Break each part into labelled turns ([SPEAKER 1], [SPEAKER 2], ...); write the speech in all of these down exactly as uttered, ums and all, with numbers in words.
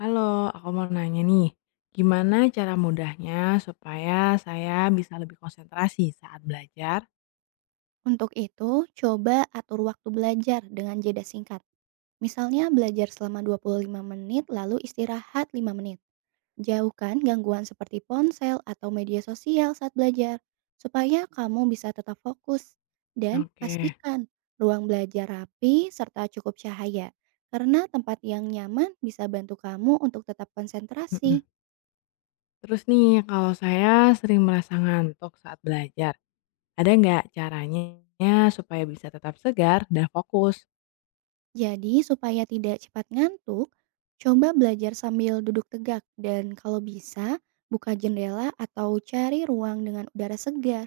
[SPEAKER 1] Halo, aku mau nanya nih, gimana cara mudahnya supaya saya bisa lebih konsentrasi saat belajar?
[SPEAKER 2] Untuk itu, coba atur waktu belajar dengan jeda singkat. Misalnya belajar selama dua puluh lima menit lalu istirahat lima menit. Jauhkan gangguan seperti ponsel atau media sosial saat belajar supaya kamu bisa tetap fokus dan
[SPEAKER 1] Oke,
[SPEAKER 2] pastikan ruang belajar rapi serta cukup cahaya, karena tempat yang nyaman bisa bantu kamu untuk tetap
[SPEAKER 1] mm-mm.
[SPEAKER 2] konsentrasi.
[SPEAKER 1] Terus nih, kalau saya sering merasa ngantuk saat belajar, ada nggak caranya supaya bisa tetap segar dan fokus?
[SPEAKER 2] Jadi, supaya tidak cepat ngantuk, coba belajar sambil duduk tegak dan kalau bisa, buka jendela atau cari ruang dengan udara segar.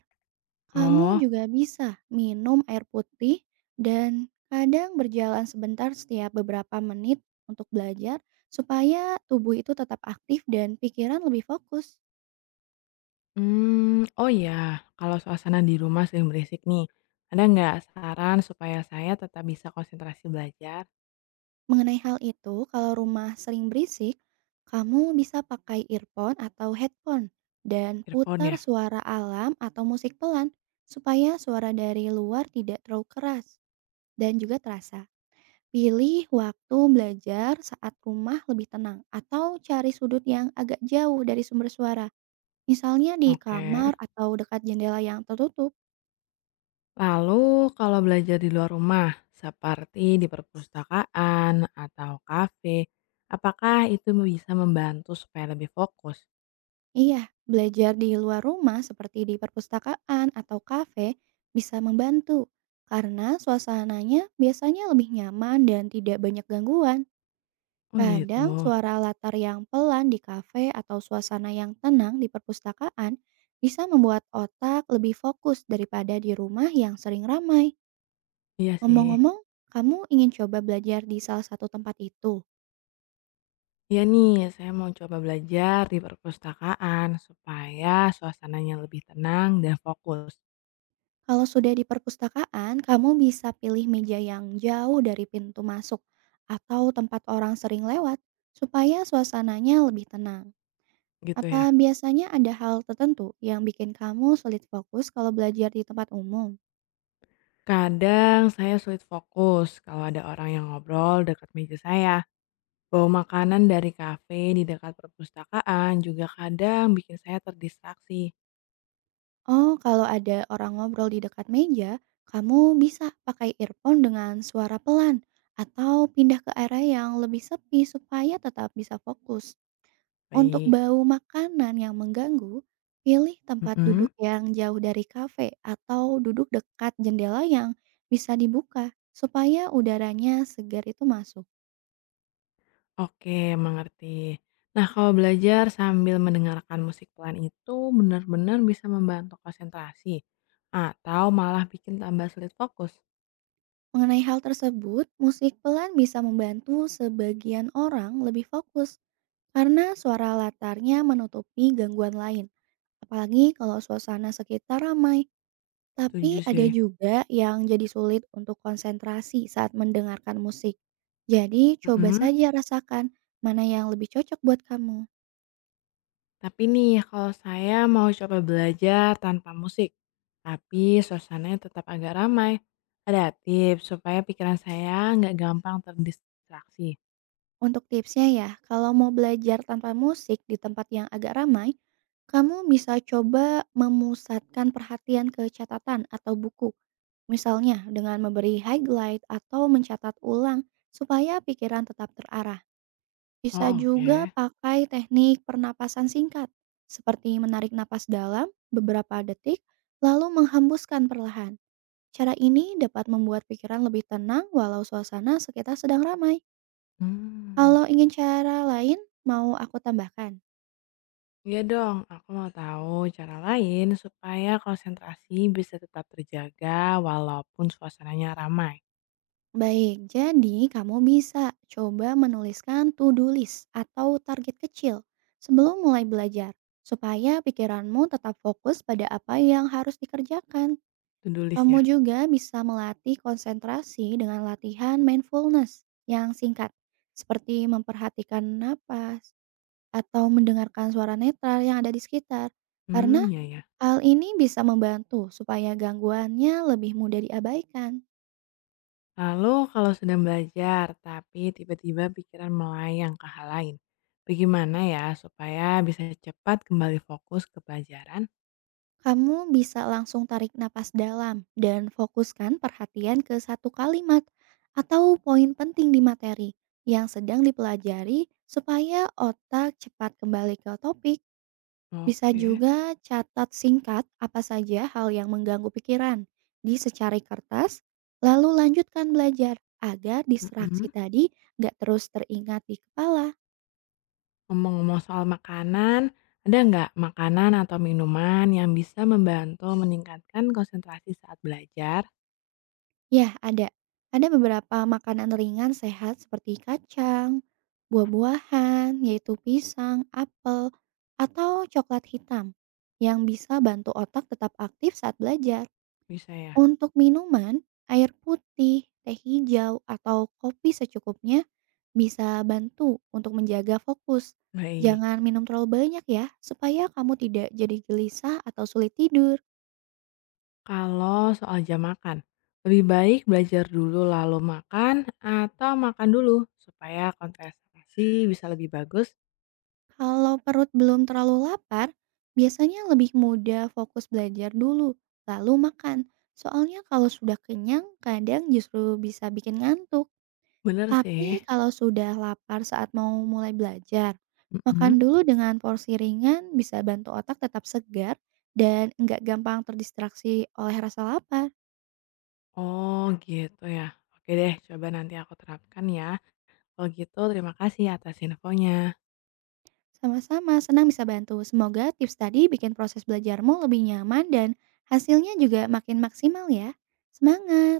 [SPEAKER 2] Kamu
[SPEAKER 1] Oh,
[SPEAKER 2] juga bisa minum air putih dan kadang berjalan sebentar setiap beberapa menit untuk belajar supaya tubuh itu tetap aktif dan pikiran lebih fokus.
[SPEAKER 1] hmm, oh ya, kalau suasana di rumah sering berisik nih, ada nggak saran supaya saya tetap bisa konsentrasi belajar?
[SPEAKER 2] Mengenai hal itu, kalau rumah sering berisik, kamu bisa pakai earphone atau headphone dan
[SPEAKER 1] Earphone
[SPEAKER 2] putar
[SPEAKER 1] ya?
[SPEAKER 2] suara alam atau musik pelan supaya suara dari luar tidak terlalu keras dan juga terasa. Pilih waktu belajar saat rumah lebih tenang atau cari sudut yang agak jauh dari sumber suara. Misalnya di
[SPEAKER 1] Oke.
[SPEAKER 2] kamar atau dekat jendela yang tertutup.
[SPEAKER 1] Lalu kalau belajar di luar rumah, seperti di perpustakaan atau kafe, apakah itu bisa membantu supaya lebih fokus?
[SPEAKER 2] Iya, belajar di luar rumah seperti di perpustakaan atau kafe bisa membantu karena suasananya biasanya lebih nyaman dan tidak banyak gangguan.
[SPEAKER 1] Oh gitu,
[SPEAKER 2] Kadang suara latar yang pelan di kafe atau suasana yang tenang di perpustakaan bisa membuat otak lebih fokus daripada di rumah yang sering ramai.
[SPEAKER 1] iya sih.
[SPEAKER 2] Ngomong-ngomong, kamu ingin coba belajar di salah satu tempat itu?
[SPEAKER 1] Iya nih, saya mau coba belajar di perpustakaan supaya suasananya lebih tenang dan fokus
[SPEAKER 2] Kalau sudah di perpustakaan, kamu bisa pilih meja yang jauh dari pintu masuk atau tempat orang sering lewat supaya suasananya lebih tenang.
[SPEAKER 1] gitu
[SPEAKER 2] Apa
[SPEAKER 1] ya.
[SPEAKER 2] biasanya ada hal tertentu yang bikin kamu sulit fokus kalau belajar di tempat umum?
[SPEAKER 1] Kadang saya sulit fokus kalau ada orang yang ngobrol dekat meja saya. Bawa makanan dari kafe di dekat perpustakaan juga kadang bikin saya terdistraksi.
[SPEAKER 2] Oh, kalau ada orang ngobrol di dekat meja, kamu bisa pakai earphone dengan suara pelan atau pindah ke area yang lebih sepi supaya tetap bisa fokus. Untuk
[SPEAKER 1] Baik,
[SPEAKER 2] bau makanan yang mengganggu, pilih tempat
[SPEAKER 1] mhm,
[SPEAKER 2] duduk yang jauh dari kafe atau duduk dekat jendela yang bisa dibuka supaya udaranya segar itu masuk.
[SPEAKER 1] oke mengerti. Nah kalau belajar sambil mendengarkan musik pelan itu benar-benar bisa membantu konsentrasi atau malah bikin tambah sulit fokus?
[SPEAKER 2] Mengenai hal tersebut, musik pelan bisa membantu sebagian orang lebih fokus karena suara latarnya menutupi gangguan lain, apalagi kalau suasana sekitar ramai.
[SPEAKER 1] Setuju
[SPEAKER 2] Tapi ada
[SPEAKER 1] sih.
[SPEAKER 2] juga yang jadi sulit untuk konsentrasi saat mendengarkan musik. Jadi coba
[SPEAKER 1] Mhm,
[SPEAKER 2] saja rasakan mana yang lebih cocok buat kamu.
[SPEAKER 1] tapi nih kalau saya mau coba belajar tanpa musik, tapi suasananya tetap agak ramai. Ada tips supaya pikiran saya nggak gampang terdistraksi?
[SPEAKER 2] Untuk tipsnya ya, kalau mau belajar tanpa musik di tempat yang agak ramai, kamu bisa coba memusatkan perhatian ke catatan atau buku. Misalnya dengan memberi highlight atau mencatat ulang supaya pikiran tetap terarah. Bisa
[SPEAKER 1] Oh
[SPEAKER 2] juga
[SPEAKER 1] oke.
[SPEAKER 2] pakai teknik pernapasan singkat, seperti menarik napas dalam beberapa detik, lalu menghembuskan perlahan. Cara ini dapat membuat pikiran lebih tenang walau suasana sekitar sedang ramai.
[SPEAKER 1] Hmm.
[SPEAKER 2] Kalau ingin cara lain, mau aku tambahkan.
[SPEAKER 1] Iya dong, aku mau tahu cara lain supaya konsentrasi bisa tetap terjaga walaupun suasananya ramai.
[SPEAKER 2] Baik, jadi kamu bisa coba menuliskan to-do list atau target kecil sebelum mulai belajar, supaya pikiranmu tetap fokus pada apa yang harus dikerjakan.
[SPEAKER 1] To do list ya.
[SPEAKER 2] Kamu juga bisa melatih konsentrasi dengan latihan mindfulness yang singkat, seperti memperhatikan napas atau mendengarkan suara netral yang ada di sekitar. Karena
[SPEAKER 1] Hmm, ya ya.
[SPEAKER 2] hal ini bisa membantu supaya gangguannya lebih mudah diabaikan.
[SPEAKER 1] Lalu kalau sedang belajar tapi tiba-tiba pikiran melayang ke hal lain, bagaimana ya supaya bisa cepat kembali fokus ke pelajaran?
[SPEAKER 2] Kamu bisa langsung tarik napas dalam dan fokuskan perhatian ke satu kalimat atau poin penting di materi yang sedang dipelajari supaya otak cepat kembali ke topik. Bisa
[SPEAKER 1] Oke.
[SPEAKER 2] juga catat singkat apa saja hal yang mengganggu pikiran di secari kertas, lalu lanjutkan belajar agar distraksi
[SPEAKER 1] Mm-mm.
[SPEAKER 2] tadi nggak terus teringat di kepala.
[SPEAKER 1] Ngomong-ngomong soal makanan, ada nggak makanan atau minuman yang bisa membantu meningkatkan konsentrasi saat belajar?
[SPEAKER 2] Ya, ada. Ada beberapa makanan ringan sehat seperti kacang, buah-buahan, yaitu pisang, apel, atau coklat hitam yang bisa bantu otak tetap aktif saat belajar.
[SPEAKER 1] Bisa ya.
[SPEAKER 2] Untuk minuman, air putih, teh hijau, atau kopi secukupnya bisa bantu untuk menjaga fokus.
[SPEAKER 1] Baik.
[SPEAKER 2] Jangan minum terlalu banyak ya, supaya kamu tidak jadi gelisah atau sulit tidur.
[SPEAKER 1] Kalau soal jam makan, lebih baik belajar dulu lalu makan atau makan dulu supaya konsentrasi bisa lebih bagus.
[SPEAKER 2] Kalau perut belum terlalu lapar, biasanya lebih mudah fokus belajar dulu, lalu makan. Soalnya kalau sudah kenyang, kadang justru bisa bikin ngantuk.
[SPEAKER 1] Bener sih.
[SPEAKER 2] Tapi kalau sudah lapar saat mau mulai belajar,
[SPEAKER 1] Mm-mm.
[SPEAKER 2] makan dulu dengan porsi ringan bisa bantu otak tetap segar dan nggak gampang terdistraksi oleh rasa lapar.
[SPEAKER 1] Oh gitu ya. Oke deh, coba nanti aku terapkan ya. Kalau gitu terima kasih atas infonya.
[SPEAKER 2] Sama-sama, senang bisa bantu. Semoga tips tadi bikin proses belajarmu lebih nyaman dan hasilnya juga makin maksimal ya. Semangat!